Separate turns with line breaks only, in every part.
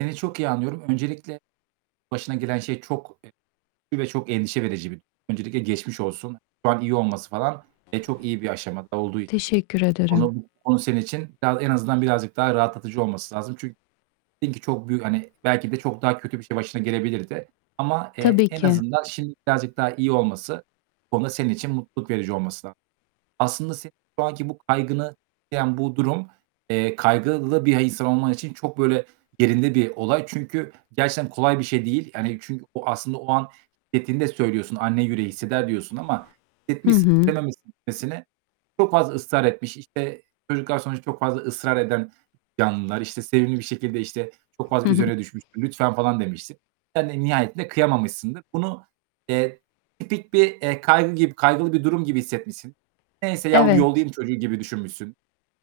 Seni çok iyi anlıyorum. Öncelikle başına gelen şey çok, eee, güçlü ve çok endişe verici bir durum. Öncelikle geçmiş olsun. Şu an iyi olması falan ve çok iyi bir aşamada olduğu için
Teşekkür
[unintelligible]
ederim.
konu bu konu senin için biraz en azından birazcık daha rahatlatıcı olması lazım çünkü dedin ki çok büyük, hani, belki de çok daha kötü bir şey başına gelebilirdi ama, eee,
Tabii
en
ki.
azından şimdi birazcık daha iyi olması, bu konuda senin için mutluluk verici olması lazım. Aslında senin şu anki bu kaygını tetikleyen bu durum, eee, kaygılı bir insan olman için çok böyle yerinde bir olay çünkü gerçekten kolay bir şey değil. Yani, çünkü o aslında o an şiddetini de söylüyorsun anne yüreği hisseder diyorsun ama
Hı
hissetmişsin,
hı.
istememişsin gitmesini. Çok fazla ısrar etmiş, işte, çocuklar sonuçta çok fazla ısrar eden canlılar, işte sevimli bir şekilde, işte, çok
Hı
fazla
hı.
üzerine düşmüştür, lütfen, falan demiştir. Sen de nihayetinde kıyamamışsındır. Bunu, eee, tipik bir, eee, kaygı gibi kaygılı bir durum gibi hissetmişsin. Neyse, ya,
Evet.
yollayım çocuğu gibi düşünmüşsün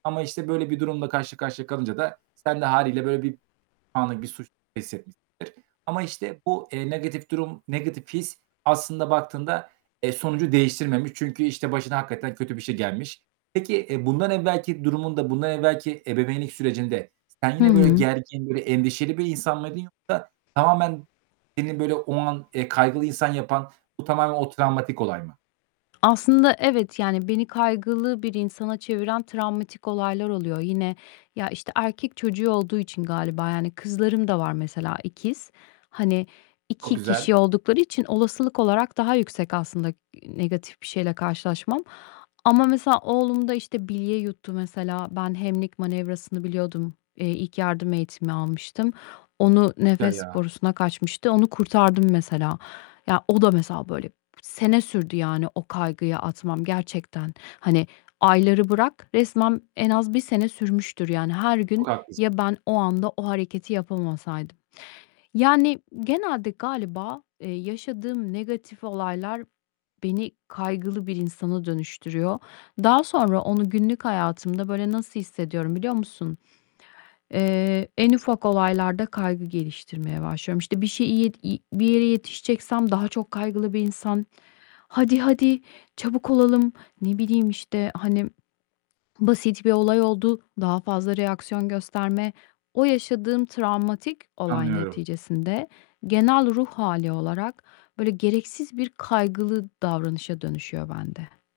ama, işte, böyle bir durumla karşı karşıya kalınca da sen de hâliyle böyle bir anlık bir suç hissetmişsindir ama işte bu, eee, negatif durum, negatif his aslında baktığında, eee, sonucu değiştirmemiş çünkü, işte, başına hakikaten kötü bir şey gelmiş. Peki, eee, bundan evvelki durumunda, bundan evvelki ebeveynlik sürecinde sen
Hı
yine böyle
hı.
gergin, böyle endişeli bir insan mıydın yoksa tamamen seni böyle o an, eee, kaygılı insan yapan, bu tamamen o travmatik olay mı?
Aslında evet, yani, beni kaygılı bir insana çeviren travmatik olaylar oluyor. Yine, ya, işte erkek çocuğu olduğu için galiba, yani, kızlarım da var mesela ikiz. Hani
Çok
2 kişi
güzel.
oldukları için olasılık olarak daha yüksek aslında, ııı, negatif bir şeyle karşılaşmam ama mesela oğlumda işte bilye yuttu mesela. Ben Heimlich Manevrası'nı biliyordum, eee, ilk yardım eğitimi almıştım. Onu
Güzel,
nefes
ya.
borusuna kaçmıştı, onu kurtardım mesela. Ya, o da mesela böyle sene sürdü yani o kaygıyı atmam gerçekten. Hani, ayları bırak, resmen en az 1 sene sürmüştür, yani, her gün
Çok haklısın.
,ya, ben, o anda o hareketi yapamasaydım. Yani, genelde galiba, eee, yaşadığım negatif olaylar beni kaygılı bir insana dönüştürüyor. Daha sonra onu günlük hayatımda böyle nasıl hissediyorum, biliyor musun? Eee, en ufak olaylarda kaygı geliştirmeye başlıyorum. İşte bir şeyi iyi i bir yere yetişeceksem daha çok kaygılı bir insan, "Hadi, hadi, çabuk olalım." ne bileyim, işte, hani, basit bir olay oldu, daha fazla reaksiyon gösterme. O yaşadığım travmatik olay
Anlıyorum.
neticesinde genel ruh hâli olarak böyle gereksiz bir kaygılı davranışa dönüşüyor bende.